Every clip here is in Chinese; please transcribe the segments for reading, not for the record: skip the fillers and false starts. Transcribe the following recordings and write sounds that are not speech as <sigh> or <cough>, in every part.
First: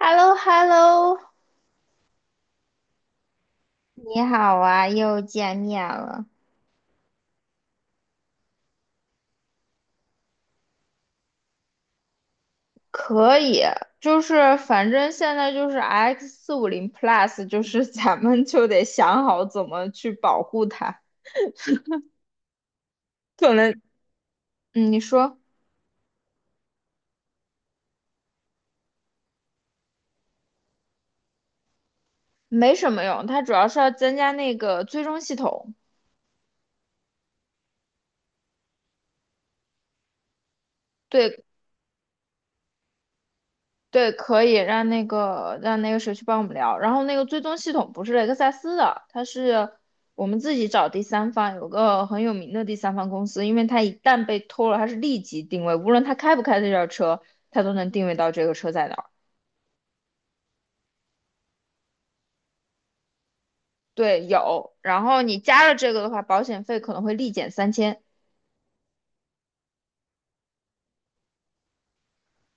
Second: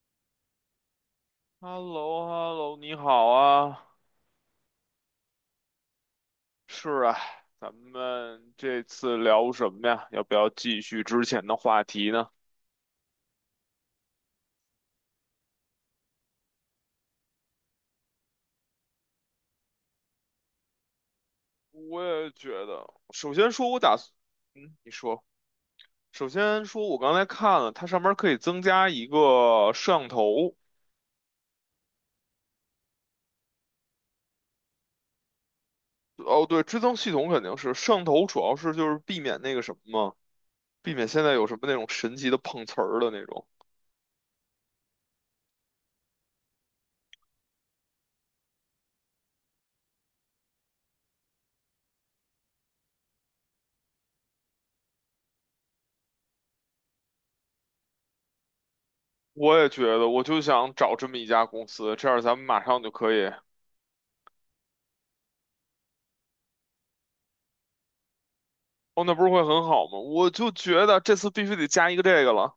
h e l l o h e l l o h e l l o h e l l o 你好啊。你好啊，又见面了。是啊，咱们这次聊什么呀？要不要继续之前的话题呢？可以，就是反正现在就是 X 四五零 Plus，就是 <laughs> 咱们就得想好怎么去保护它。我也觉得，首先可说，能，我打算，嗯，嗯，你你说，说。首先说，我刚才看了，它上面可以增加一个摄像头。没什么用，它主要是要增加那个追踪系统。哦，对，追踪系统肯定是，摄像头主要是就是避免那个什么嘛，避免现在对有什么那种神奇的碰瓷儿的那种。对，可以让那个谁去帮我们聊。然后那个追踪系统不是雷克萨斯的，它是我们自己找第三方，有个很有名的第三方公司，因为它一旦被偷了，它是立即定位，无论它开不开这辆车，它都能定位到这个车在哪儿。我也觉得，我就想找这么一家公司，这样咱们马上就可以。对，有。然后你加了这个的话，保险费可能会立减3000。哦，那不是会很好吗？我就觉得这次必须得加一个这个了。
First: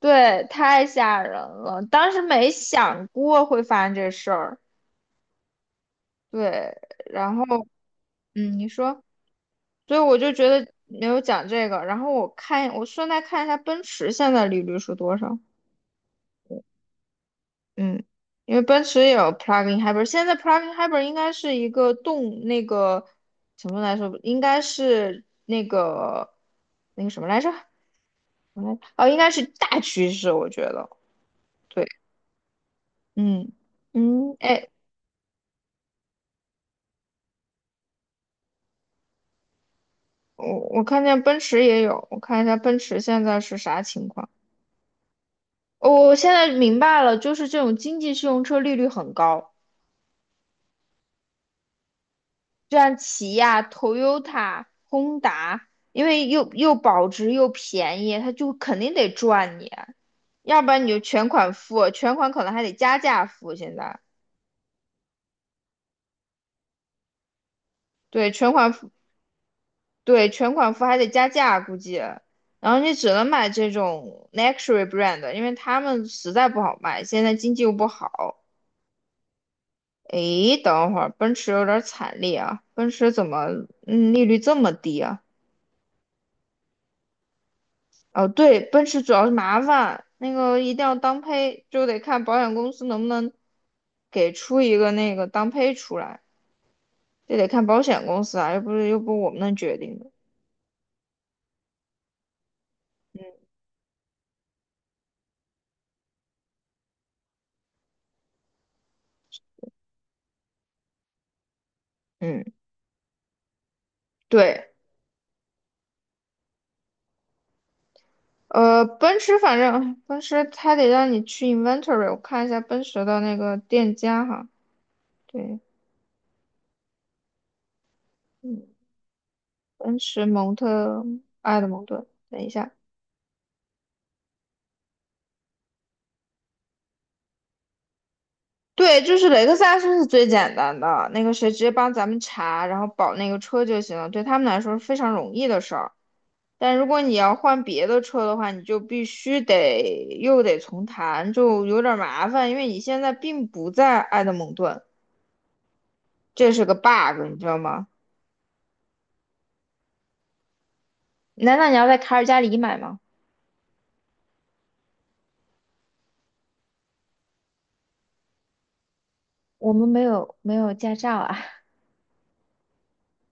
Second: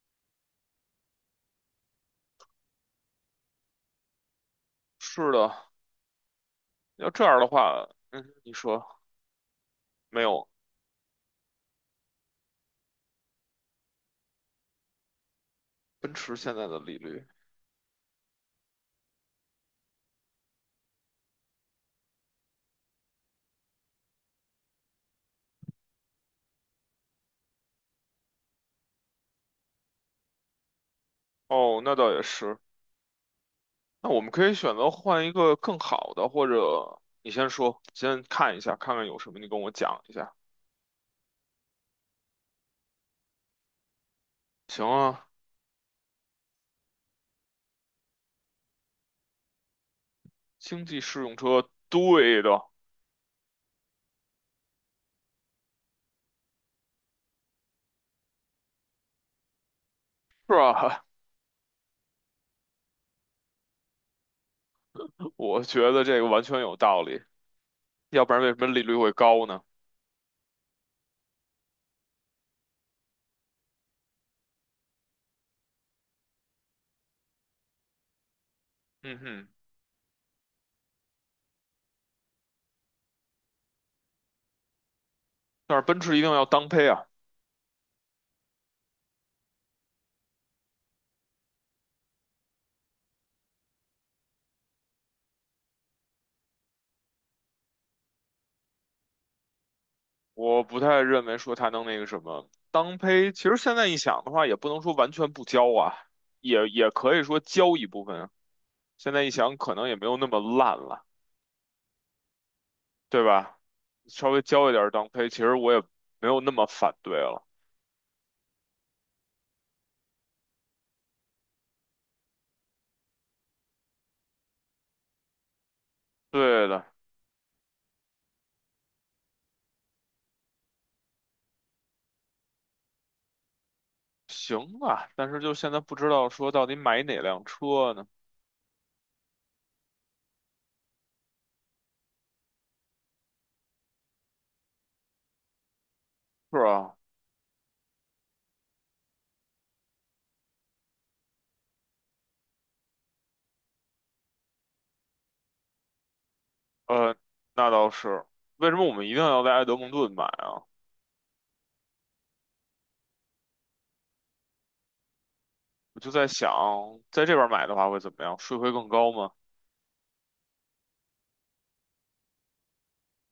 对，太吓人了，当时没想过会发生这事儿。是的，对，要这然样后的话，嗯，你说。所以我没就觉有得没有讲这个。然后我看，我顺带看一下奔驰现在利率是多少。奔驰现在的利率？嗯，因为奔驰也有 plug-in hybrid，现在 plug-in hybrid 应该是一个动那个什么来说，应该是那个什么来着？嗯，哦，应该是大趋势，我觉得。哦，对，那倒也是。嗯那我们嗯，可以哎，选择换一个更好的，或者你先说，先看一下，看看有什么，你跟我讲一下。我看见奔驰也有，我看一下奔驰现在是啥情况。行啊，哦我现在明白了，就是这种经济适用车利率很高。经济适用车，对的，就像起亚、Toyota、Honda，因为又保值又便宜，它就肯定得赚你，是要不然你就吧？全款付，全款可能还得加价付。现在 <laughs> 我觉得这个完全有道理，要对不然为全什么款利付，率会高呢？对全款付还得加价，估计。然后你只能买这种 luxury brand，因为他们实在不好卖，现在经济又不好。嗯哼，诶，等会儿，奔驰有点惨烈啊！奔驰怎么，利率这么低啊？但是奔驰一定要当配啊。哦，对，奔驰主要是麻烦，那个一定要当配，就得看保险公司能不能给出一个那个当配出来，这得看保险公司啊，又不是我们能决定的。我不太认为说他能那个什么当胚，其实现在一想的话，也不能说完全不交啊，也可以说交一部分啊。现在一想，可能也没有那么烂了，嗯，对吧？稍微对，交一点儿当胚，其实我也没有那么反对了。奔驰反正奔驰它得让你去 inventory，我看一下奔驰的那个店家哈。对，对的，嗯，奔驰埃德蒙顿，等一下。行吧。但是就现在不知道说到底买哪辆车呢？对，就是雷克萨斯是最简单的，那个谁直接帮咱们查，然后保那个车就行了，对他们来说是非常容易的事儿。是但如啊，果你要换别的车的话，你就必须得重谈，就有点儿麻烦，因为你现在并不在埃德蒙顿，这是个 呃，bug，你知道那吗？倒是。为什么我们一定要在埃德蒙顿买啊？难道你要在卡尔加里买吗？我就在想，在这边买的话会怎么样？税会更高吗？我们没有驾照啊。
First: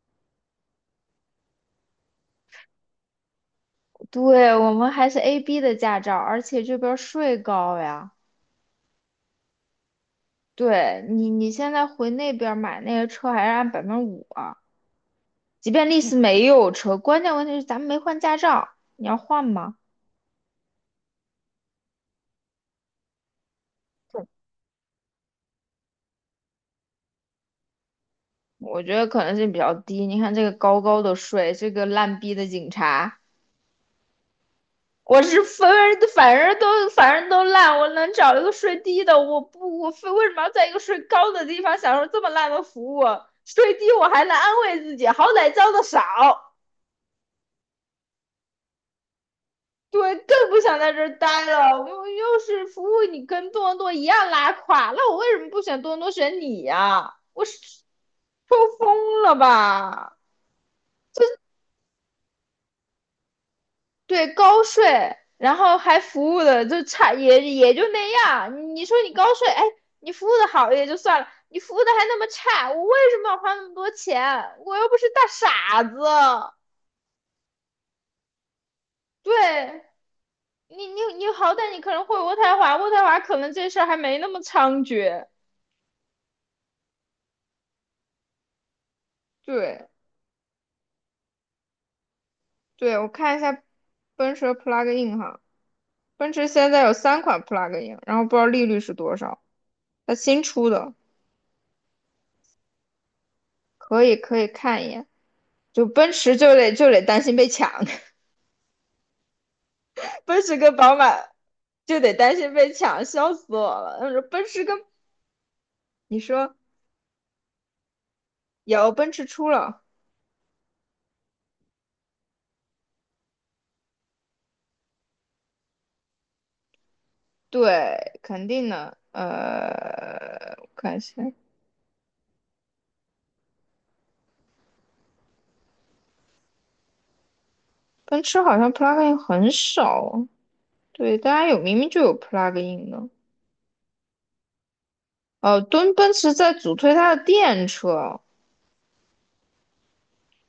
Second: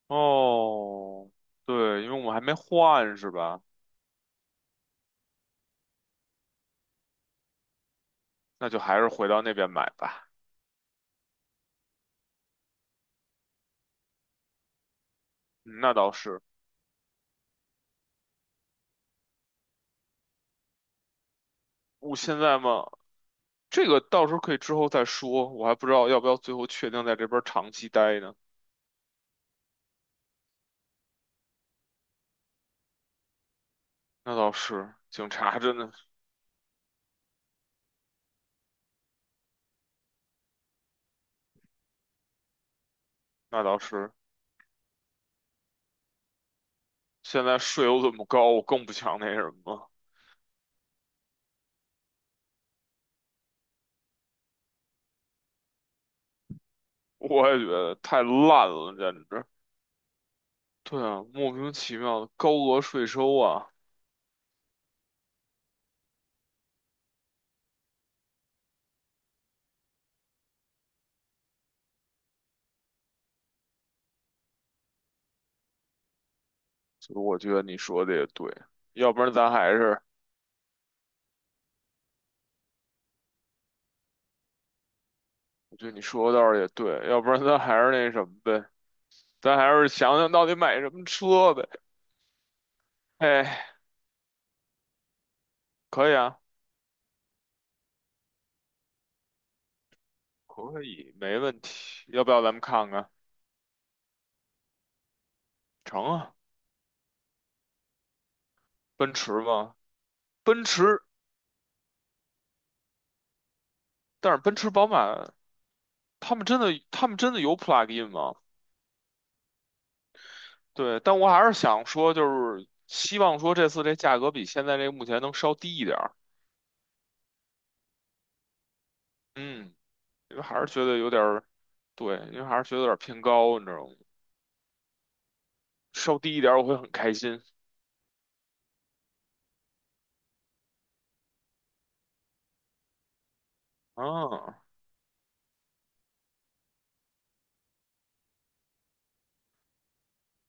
哦，对，因为我们还没换是吧？<laughs> 对，我们还是 AB 的驾照，而且这边儿税高呀。那就还是回到那边买吧。对，你，你现在回那边儿买那个车还是按5%啊？即嗯便那丽倒丝是，没有车，关键问题是咱们没换驾照，你要换吗？我现在嘛，这个到时候对，可以之后再说，我还不知道要不要最后确定在这边长期待呢。我觉得可能性比较低。你看这个高高的税，这个烂逼的警察。那倒是，我警是察分真的，反正都反正都烂，我能找一个税低的，我非为什么要在一个税高的地方享受这么烂的服务？那税倒低我是，还能安慰自己，好歹交的少。现在税又这么高，我更不想那什么，对，更不想在这儿待了。我又是服务你跟多伦多一样拉垮，那我为什么不选多伦多选你呀、我我是也觉得太抽烂了，简风了直。吧？对啊，莫名其妙的高额税收啊，对，高税，然后还服务的就差也就那样。你说你高税，哎，你服务的好也就算了，你服务的还那么差，我为什么要花那么多钱？我又不是大傻子。所以我觉得你说的也对，要不然咱还对，是。你，你好歹你可能会渥太华，渥太华可能这事儿还没那么猖獗。我觉得你说的倒是也对，要不然咱还是那什么呗，咱还对。是想想到底买什么车呗。对，我看一下哎，奔驰的 plug-in 哈，可以奔啊，驰现在有三款 plug-in，然后不知道利率是多少，它新出可的。以，没问题。要不要咱们看看？可以可以看一眼。就成奔啊，驰就得担心被抢。奔驰吗？<laughs> 奔驰奔跟宝驰，马就得担心被抢，笑死我了。他说但是奔奔驰驰、跟宝马，你他们说，真的，他们真的有 plug-in 吗？有奔驰出了。对，但我还是想说，就是希望说这次这价格比现在这个目前能稍低一点儿。对，肯定的。嗯，因为还是我觉看得一有下，点儿，对，因为还是觉得有点儿偏高，你知道吗？稍低一点儿我会很开心。奔驰好像 plug-in 很少哦，对，大家有明明就有 plug-in 的。啊。哦，敦奔驰在主推它的电车，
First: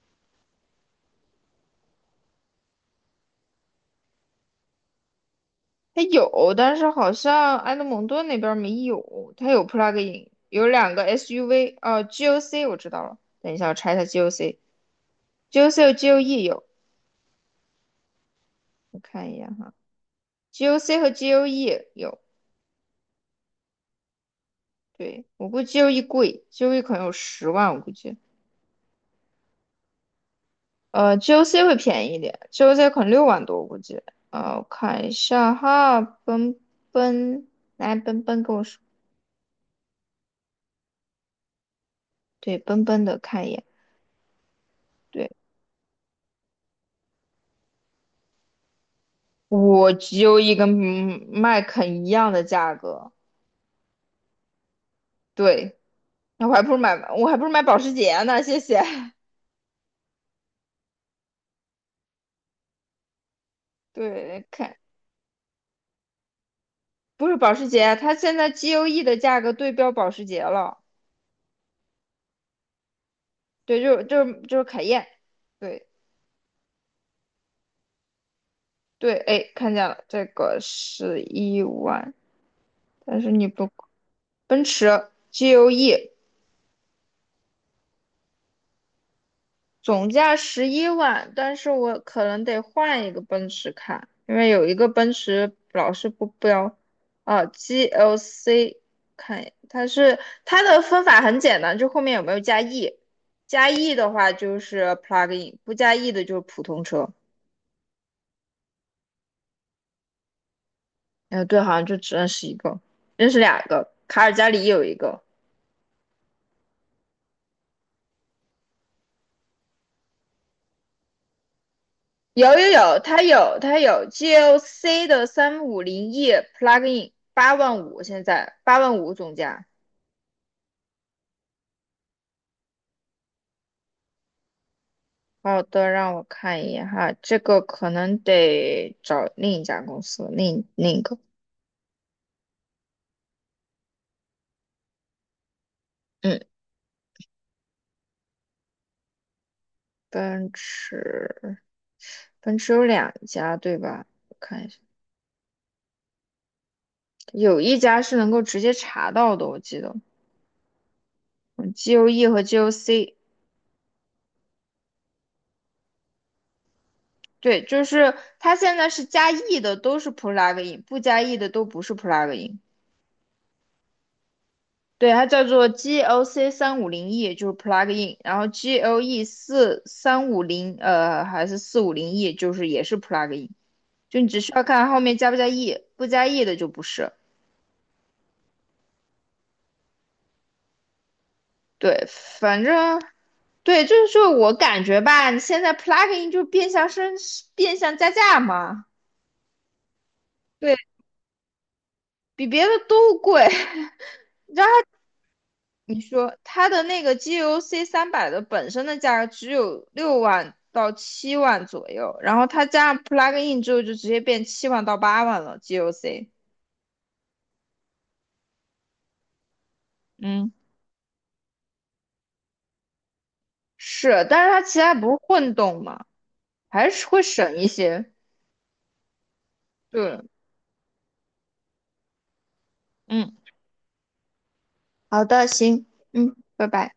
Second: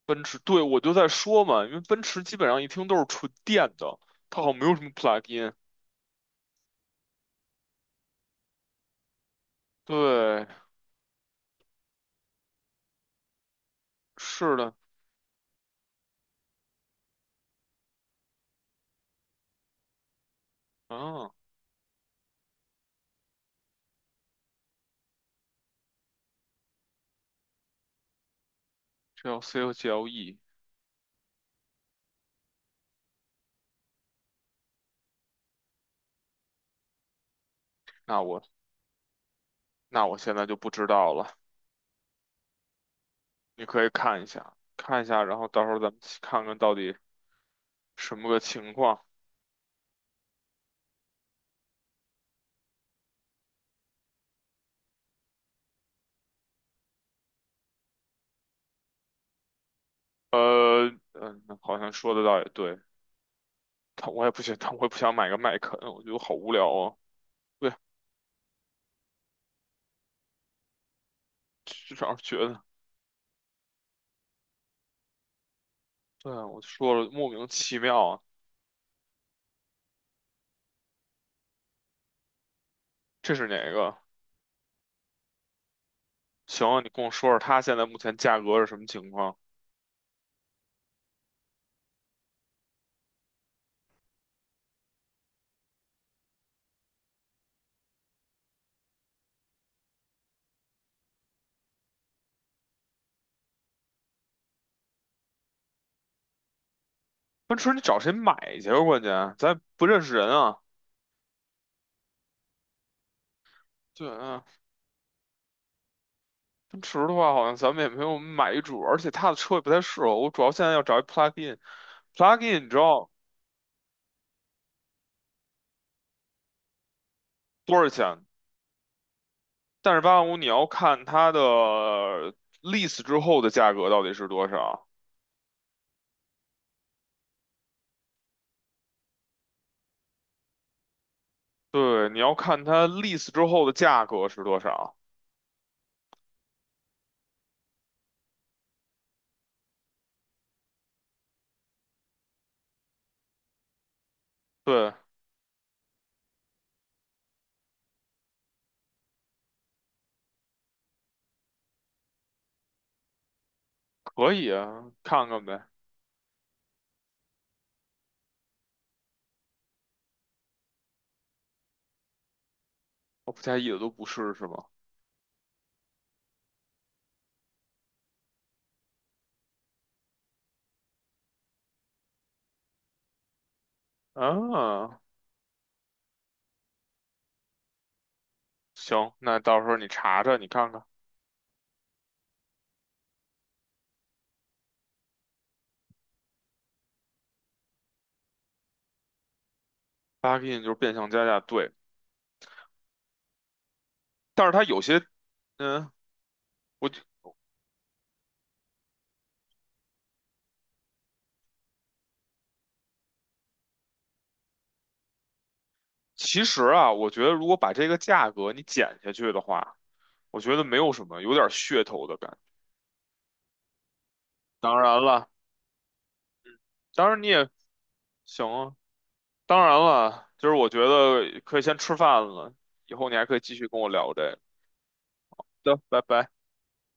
奔驰，对，我就在说嘛，因为奔驰基本上一听都是纯电的，它好像没有什么 plug-in。它有，但是好像埃德蒙顿那边儿没有。它有 plug-in，对，有两个 SUV，哦 g o c 我知道了，等一下我查一下 是 GOC，GOC 的，和 GOE 有，我看一眼哈，GOC 和 嗯 GOE 有。对，我估计 GOE 贵，GOE 可能有100,000，我估计，，GLC 和 GLE,GOC 会便宜一点，GOC 可能60,000多，我估计，我看一下哈。奔来那奔奔我跟我说。那我现在就不知道了，对，奔奔的看一眼。你可以看一下，看一下，对。然后到时候咱们去看看到底什么个情况。我只有一跟麦肯一样的价格。对，那我还不如买，我还不如买保时捷呢，谢谢。好像说的倒也对，<laughs> 但我也不对，行，但看，我也不想买个麦肯，我觉得好无聊啊。不是保时对，捷，它现在 GOE 的价格对标保时捷了。至少觉得，对，就是凯宴。对对啊，我就说了，莫名其妙啊，对，哎，看见了，这个是一万。但是这你是不，哪个？奔驰 GOE。行，你跟我说说它现在目前价格是什么情况？总价110,000，但是我可能得换一个奔驰看，因为有一个奔驰老是不标。啊，GLC 看一眼，它是它的分法很简单，就后面有没有加 E，加 E 的话就是 plug in，不加 E 的就是普通车。奔驰你找谁买去啊关键咱不认识人啊。哎，对，好像就只认识一个，认识两个，对卡尔啊，加里有一个。奔驰的话好像咱们也没有买一主，而且它的车也不太适合我。主要现在要找一 plug in。plug 有 in 有你知有，道它有 GLC 的三五零 E plug in，八多万五少现钱？在八万五总价。但是八万五你要看它的 lease 之后的价格到底是多少。好的，让我看一眼哈，这个可能得找另一家公司，另一个。对，你要看它 lease 之后的价格是多少。嗯，奔驰，奔驰有两家对吧？我看一下，对，有一家是能够直接查到的，我记得。嗯，GOE 和 GOC。可以啊，看看呗。对，就是它现在是加 E 的都是 plug in，不加 E 的都不是 plug in。我不介意的都不是是吗？对，它叫做 GLC 三五零 E，就是 plug in，然后 GLE 4350呃还是四五零 E，就是也是 plug in，就你只需要看啊。后面加不加 E，不加 E 的就不是。行，那到时候你查查，你看看对，反正对，就是说我感觉吧，你现在 plug in 就变相变相加价嘛。，plugin 就是对，变相加价，对。比别的都贵。<laughs> 但是它有些，嗯，你说它的我那个 GOC 300的本身的价格只有60,000到70,000左右，然后它加上 plug in 之后就直接变70,000到80,000了 GOC。G O C 其实啊，我觉得如果把这个价格你减下去的话，我嗯，觉得没有什么，有点噱头的感觉。是，但是它其当他然不是了，混动嘛，还是当然会你也省一些。行啊，当然对，了，就是我觉得可以先吃饭了，以后你还可嗯。以继续跟我聊这个。好的，的，行，拜拜。嗯，拜拜。